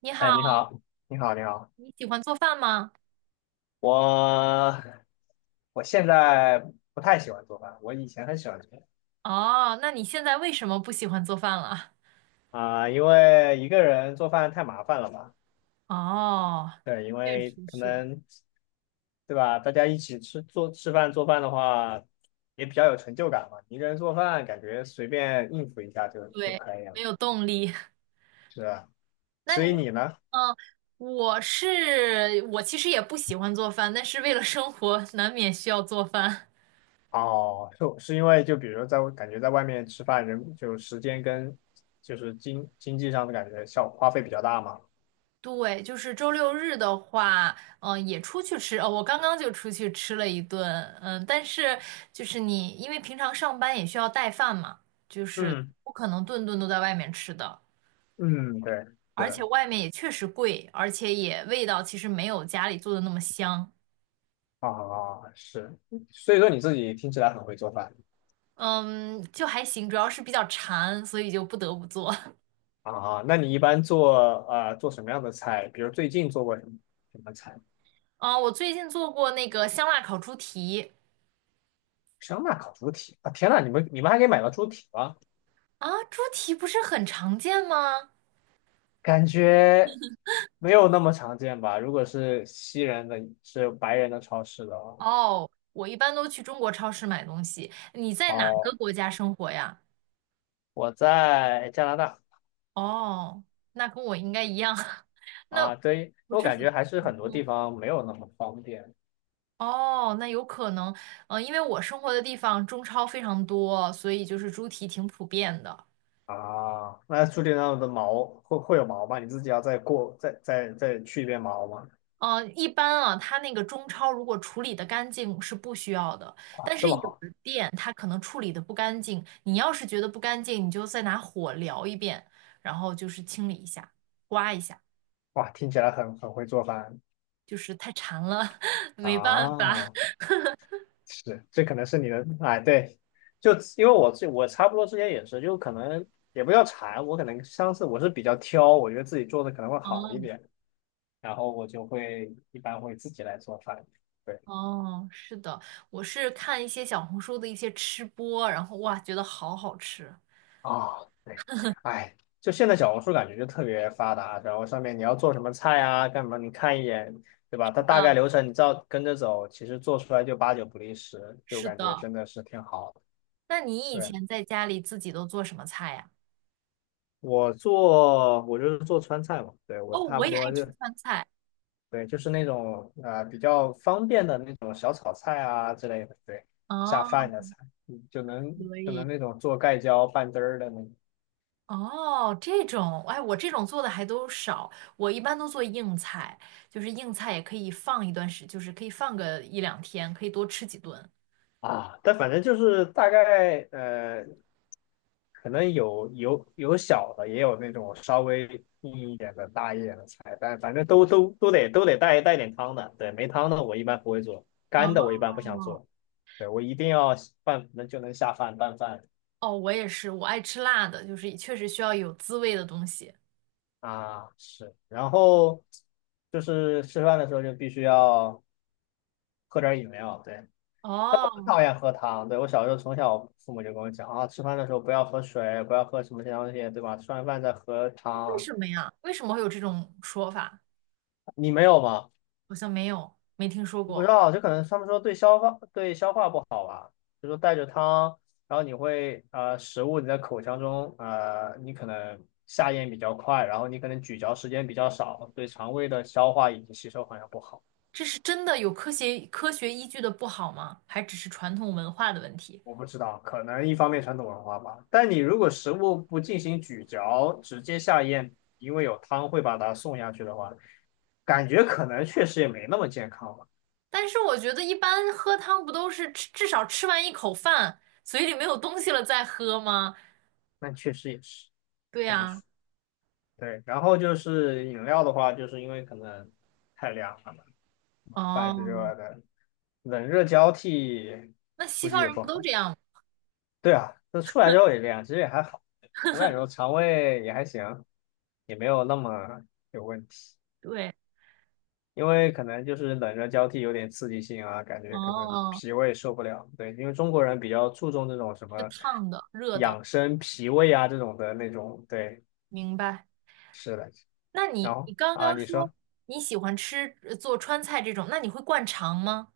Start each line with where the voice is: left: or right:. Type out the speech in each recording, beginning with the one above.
right: 你
left: 哎，
right: 好，
left: 你好，你好，你好，
right: 你喜欢做饭吗？
left: 我我现在不太喜欢做饭，我以前很喜欢做饭。
right: 哦，那你现在为什么不喜欢做饭了？
left: 啊，因为一个人做饭太麻烦了吧？
right: 哦，
left: 对，因
right: 确
left: 为
right: 实
left: 可
right: 是，
left: 能对吧，大家一起吃做吃饭做饭的话，也比较有成就感嘛。一个人做饭感觉随便应付一下就
right: 对，
left: 可以
right: 没
left: 了，
right: 有动力。
left: 是吧？
right: 那
left: 所以
right: 你，
left: 你呢？
right: 嗯，我是，我其实也不喜欢做饭，但是为了生活，难免需要做饭。
left: 哦，是因为就比如在感觉在外面吃饭，人就时间跟就是经济上的感觉效花费比较大嘛？
right: 对，就是周六日的话，也出去吃。哦，我刚刚就出去吃了一顿，嗯，但是就是你，因为平常上班也需要带饭嘛，就是
left: 嗯
right: 不可能顿顿都在外面吃的。
left: 嗯，对，是
right: 而且
left: 的，
right: 外面也确实贵，而且也味道其实没有家里做的那么香。
left: 啊，啊是，所以说你自己听起来很会做饭
right: 嗯，就还行，主要是比较馋，所以就不得不做。
left: 啊，啊那你一般做什么样的菜？比如最近做过什么菜？
right: 啊，我最近做过那个香辣烤猪蹄
left: 香辣烤猪蹄啊！天呐，你们还可以买到猪蹄吗？
right: 啊，猪蹄不是很常见吗？
left: 感觉没有那么常见吧？如果是西人的，是白人的超市的话，
right: 哦，我一般都去中国超市买东西。你在哪个
left: 哦，
right: 国家生活呀？
left: 我在加拿大
right: 哦，那跟我应该一样，那
left: 啊，对，
right: 不
left: 我
right: 是
left: 感
right: 很
left: 觉还是很多
right: 多。
left: 地方没有那么方便。
right: 哦，那有可能，因为我生活的地方中超非常多，所以就是猪蹄挺普遍的。
left: 啊，那注定上的毛会有毛吗？你自己要再过再再再去一遍毛吗？
right: 一般啊，它那个中超如果处理的干净是不需要的，
left: 哇，
right: 但
left: 这
right: 是
left: 么
right: 有
left: 好，
right: 的店它可能处理的不干净，你要是觉得不干净，你就再拿火燎一遍，然后就是清理一下，刮一下，
left: 哇，听起来很会做饭
right: 就是太馋了，没办法。
left: 啊！是，这可能是你的，哎，对，就因为我差不多之前也是，就可能也不要馋，我可能上次我是比较挑，我觉得自己做的可能会好一
right: 哦
left: 点，然后我一般会自己来做饭。对。
right: 哦，是的，我是看一些小红书的一些吃播，然后哇，觉得好好吃。
left: 啊，对，哎，就现在小红书感觉就特别发达，然后上面你要做什么菜啊，干嘛你看一眼，对吧？它
right: 是的，
left: 大概流程你照跟着走，其实做出来就八九不离十，就
right: 是
left: 感觉
right: 的。
left: 真的是挺好的。
right: 那你以
left: 对，
right: 前在家里自己都做什么菜呀？
left: 我就是做川菜嘛，对，我
right: 哦，
left: 差
right: 我
left: 不
right: 也爱
left: 多就，
right: 吃川菜。
left: 对，就是那种啊比较方便的那种小炒菜啊之类的，对，下
right: 哦，
left: 饭的菜，嗯就能
right: 可
left: 就能
right: 以。
left: 那种做盖浇拌汁儿的那种。
right: 哦，这种，哎，我这种做的还都少，我一般都做硬菜，就是硬菜也可以放一段时，就是可以放个一两天，可以多吃几顿。
left: 啊，但反正就是大概可能有小的，也有那种稍微硬一点的、大一点的菜，但反正都得带点汤的。对，没汤的我一般不会做，
right: 哦，
left: 干的我一般不想做。对，我一定要拌，就能下饭拌饭。
right: 哦，我也是，我爱吃辣的，就是确实需要有滋味的东西。
left: 啊，是。然后就是吃饭的时候就必须要喝点饮料，对。但我不
right: 哦，
left: 讨厌喝汤，对，我小时候从小父母就跟我讲啊，吃饭的时候不要喝水，不要喝什么这些东西，对吧？吃完饭再喝
right: 为
left: 汤。
right: 什么呀？为什么会有这种说法？
left: 你没有吗？
right: 好像没有，没听说
left: 不知
right: 过。
left: 道，就可能他们说对消化不好，就说带着汤，然后你会食物你在口腔中你可能下咽比较快，然后你可能咀嚼时间比较少，对肠胃的消化以及吸收好像不好。
right: 这是真的有科学依据的不好吗？还只是传统文化的问题？
left: 我不知道，可能一方面传统文化吧。但你如果食物不进行咀嚼，直接下咽，因为有汤会把它送下去的话，感觉可能确实也没那么健康吧。
right: 但是我觉得一般喝汤不都是吃至少吃完一口饭，嘴里没有东西了再喝吗？
left: 但确实也是。
right: 对
left: 怎么
right: 呀，
left: 说？对，然后就是饮料的话，就是因为可能太凉了嘛，饭是
right: 哦，
left: 热的，冷热交替
right: 那西
left: 估计
right: 方
left: 也
right: 人
left: 不
right: 不都
left: 好。
right: 这样吗？
left: 对啊，那出来之后也这样，其实也还好，我感觉我肠胃也还行，也没有那么有问题。
right: 对，
left: 因为可能就是冷热交替有点刺激性啊，感觉可能
right: 哦，
left: 脾胃受不了。对，因为中国人比较注重这种什
right: 是
left: 么
right: 烫的、热的，
left: 养生脾胃啊这种的那种。对，
right: 明白。
left: 是的。
right: 那
left: 然
right: 你
left: 后
right: 刚
left: 啊，
right: 刚
left: 你
right: 说
left: 说。
right: 你喜欢吃做川菜这种，那你会灌肠吗？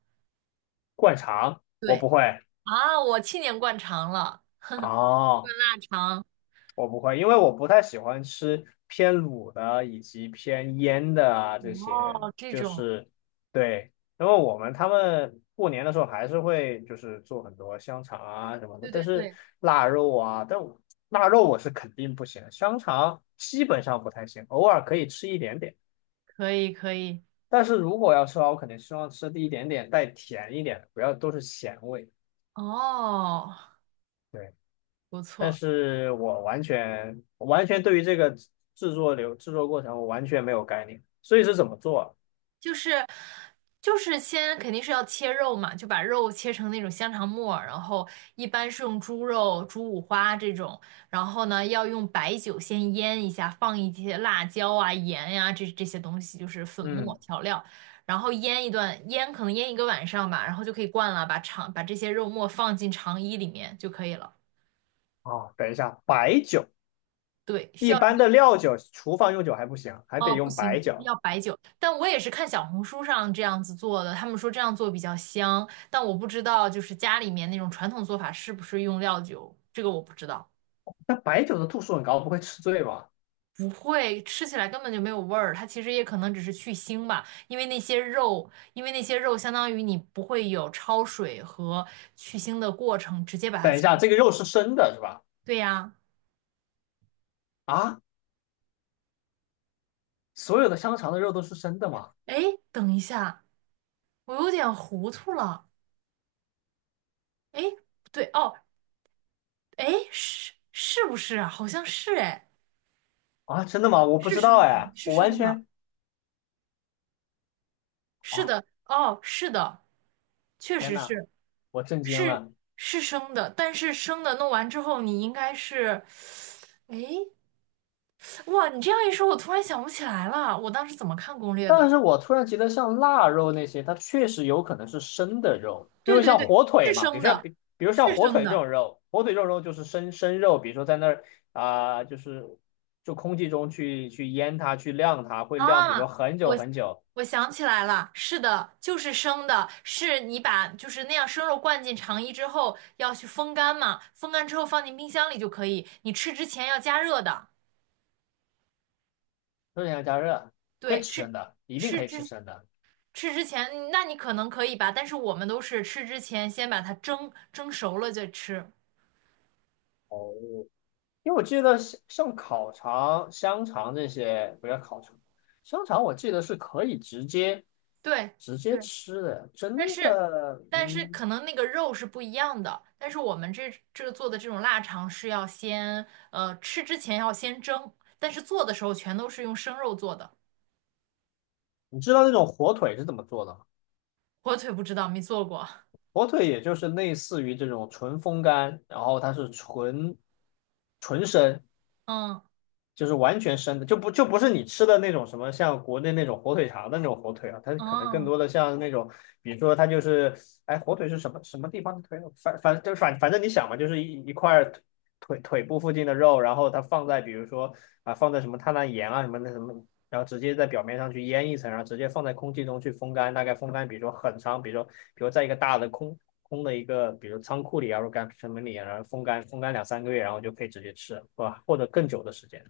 left: 灌肠我
right: 对
left: 不会
right: 啊，我去年灌肠了，
left: 啊，
right: 灌肠。
left: 我不会，因为我不太喜欢吃偏卤的以及偏腌的啊这些，
right: 哦，这
left: 就
right: 种，
left: 是对，因为我们他们过年的时候还是会就是做很多香肠啊什么的，
right: 对对
left: 但是
right: 对，
left: 腊肉啊，腊肉我是肯定不行的香肠基本上不太行，偶尔可以吃一点点，
right: 可以可以。
left: 但是如果要吃的话，我肯定希望吃的一点点带甜一点的，不要都是咸味。
right: 哦，
left: 对。
right: 不
left: 但
right: 错，
left: 是我完全对于这个制作过程我完全没有概念，所以是怎么做啊
right: 就是就是先肯定是要切肉嘛，就把肉切成那种香肠末，然后一般是用猪肉、猪五花这种，然后呢要用白酒先腌一下，放一些辣椒啊、盐呀、这些东西，就是粉末
left: 嗯，
right: 调料，然后腌一段，腌可能腌一个晚上吧，然后就可以灌了，把肠把这些肉末放进肠衣里面就可以了。
left: 哦，等一下，白酒
right: 对，需
left: 一
right: 要。
left: 般的料酒，厨房用酒还不行，还得
right: 哦，不
left: 用
right: 行，
left: 白
right: 就是
left: 酒。
right: 要白酒。但我也是看小红书上这样子做的，他们说这样做比较香，但我不知道就是家里面那种传统做法是不是用料酒，这个我不知道。
left: 那白酒的度数很高，不会吃醉吧？
right: 不会，吃起来根本就没有味儿，它其实也可能只是去腥吧，因为那些肉，因为那些肉相当于你不会有焯水和去腥的过程，直接把它
left: 等一
right: 切。
left: 下，这个肉是生的是吧？
right: 对呀，
left: 啊，所有的香肠的肉都是生的吗？
right: 哎，等一下，我有点糊涂了，哎，不对哦，哎，是是不是啊？好像是哎。
left: 啊，真的吗？我不
right: 是
left: 知道
right: 生的，
left: 哎，
right: 是
left: 我完
right: 生的，
left: 全
right: 是
left: 啊，
right: 的，哦，是的，确
left: 天
right: 实
left: 呐，
right: 是，
left: 我震惊
right: 是
left: 了。
right: 是生的，但是生的弄完之后，你应该是，诶，哇，你这样一说，我突然想不起来了，我当时怎么看攻略的？
left: 但是我突然觉得像腊肉那些，它确实有可能是生的肉，因
right: 对
left: 为
right: 对
left: 像
right: 对，
left: 火
right: 是
left: 腿嘛，比
right: 生
left: 如像
right: 的，
left: 比比如像
right: 是
left: 火
right: 生
left: 腿这
right: 的
left: 种肉，火腿这种肉就是生肉，比如说在那儿啊、就空气中去腌它，去晾它，会晾，比如说
right: 啊，
left: 很久
right: 我
left: 很久，
right: 我想起来了，是的，就是生的，是你把就是那样生肉灌进肠衣之后，要去风干嘛，风干之后放进冰箱里就可以，你吃之前要加热的。
left: 热量加热，可以
right: 对，
left: 吃
right: 吃
left: 生的，一定
right: 吃
left: 可以吃
right: 之
left: 生的，
right: 吃之前，那你可能可以吧，但是我们都是吃之前先把它蒸熟了再吃。
left: 因为我记得像烤肠、香肠这些，不要烤肠，香肠我记得是可以直接
right: 对，
left: 直
right: 对，
left: 接吃的，真
right: 但是
left: 的，嗯。
right: 可能那个肉是不一样的，但是我们这个做的这种腊肠是要先吃之前要先蒸，但是做的时候全都是用生肉做的，
left: 你知道那种火腿是怎么做的吗？
right: 火腿不知道没做过。
left: 火腿也就是类似于这种纯风干，然后它是纯生，
right: 嗯
left: 就是完全生的，就不是你吃的那种什么像国内那种火腿肠的那种火腿啊，它可能更
right: 嗯
left: 多的像那种，比如说它就是，哎，火腿是什么地方的腿？反反就反反正你想嘛，就是一块腿部附近的肉，然后它放在比如说啊放在什么碳氮盐啊什么那什么，然后直接在表面上去腌一层，然后直接放在空气中去风干，大概风干比如说很长，比如在一个大的空空的一个，比如仓库里啊，或者干什么里啊，然后风干风干两三个月，然后就可以直接吃，是吧？或者更久的时间。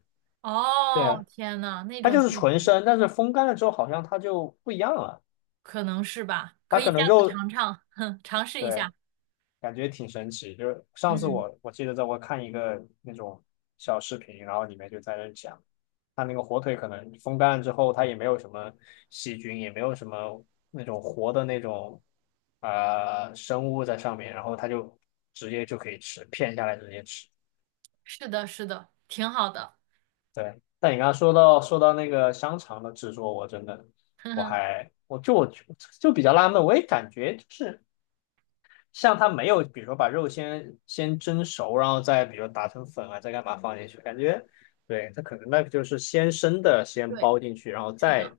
left: 对
right: 哦，
left: 啊，
right: 天呐，那
left: 它
right: 种
left: 就
right: 确
left: 是纯
right: 实
left: 生，但是风干了之后好像它就不一样了，
right: 可能是吧，可
left: 它
right: 以
left: 可
right: 下
left: 能
right: 次
left: 肉，
right: 尝尝，哼，尝试一
left: 对，
right: 下。
left: 感觉挺神奇。就是上次
right: 嗯。
left: 我记得在我看一个那种小视频，然后里面就在那讲，它那个火腿可能风干了之后，它也没有什么细菌，也没有什么那种活的那种生物在上面，然后它就直接就可以吃，片下来直接吃。
right: 是的，是的，挺好的，
left: 对，但你刚刚说到那个香肠的制作，我真的
right: 哼
left: 我
right: 哼，
left: 还我就我就就比较纳闷，我也感觉就是像它没有，比如说把肉先蒸熟，然后再比如打成粉啊，再干嘛放进去，感觉对它可能那个就是先生的先
right: 对，
left: 包进去，然后
right: 是的，
left: 再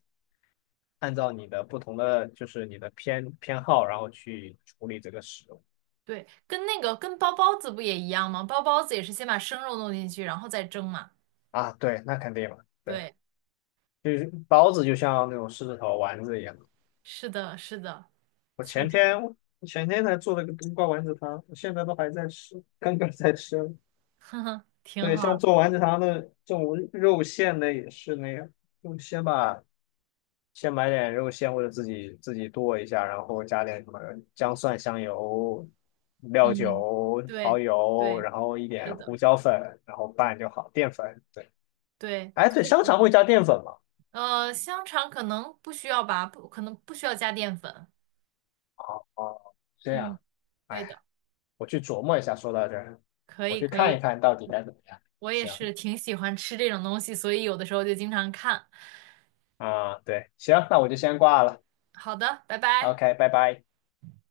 left: 按照你的不同的就是你的偏好，然后去处理这个食物
right: 对，跟那个跟包包子不也一样吗？包包子也是先把生肉弄进去，然后再蒸嘛。
left: 啊，对，那肯定嘛，对，
right: 对，
left: 就是包子就像那种狮子头丸子一样。
right: 是的，是的，
left: 我
right: 确
left: 前
right: 实，
left: 天 我前天才做了个冬瓜丸子汤，我现在都还在吃，刚刚在吃。
right: 哼哼，挺
left: 对，
right: 好
left: 像
right: 的，
left: 做丸子汤的这种肉馅的也是那样，就先把先买点肉馅或者自己剁一下，然后加点什么姜蒜、香油、料
right: 嗯，
left: 酒、蚝
right: 对，
left: 油，
right: 对，
left: 然后一
right: 是
left: 点胡
right: 的，
left: 椒粉，然后拌就好。淀粉，对，
right: 对，
left: 哎，对，
right: 确
left: 香
right: 实
left: 肠会
right: 是。
left: 加淀粉吗？
right: 香肠可能不需要吧，不，可能不需要加淀粉。
left: 哦，这
right: 嗯，
left: 样，
right: 对
left: 哎，
right: 的，
left: 我去琢磨一下。说到这儿，
right: 可
left: 我
right: 以，
left: 去
right: 可
left: 看一
right: 以，
left: 看到底该怎么样。
right: 我也
left: 行。
right: 是挺喜欢吃这种东西，所以有的时候就经常看。
left: 啊，对，行，那我就先挂了。
right: 好的，拜拜。
left: OK，拜拜。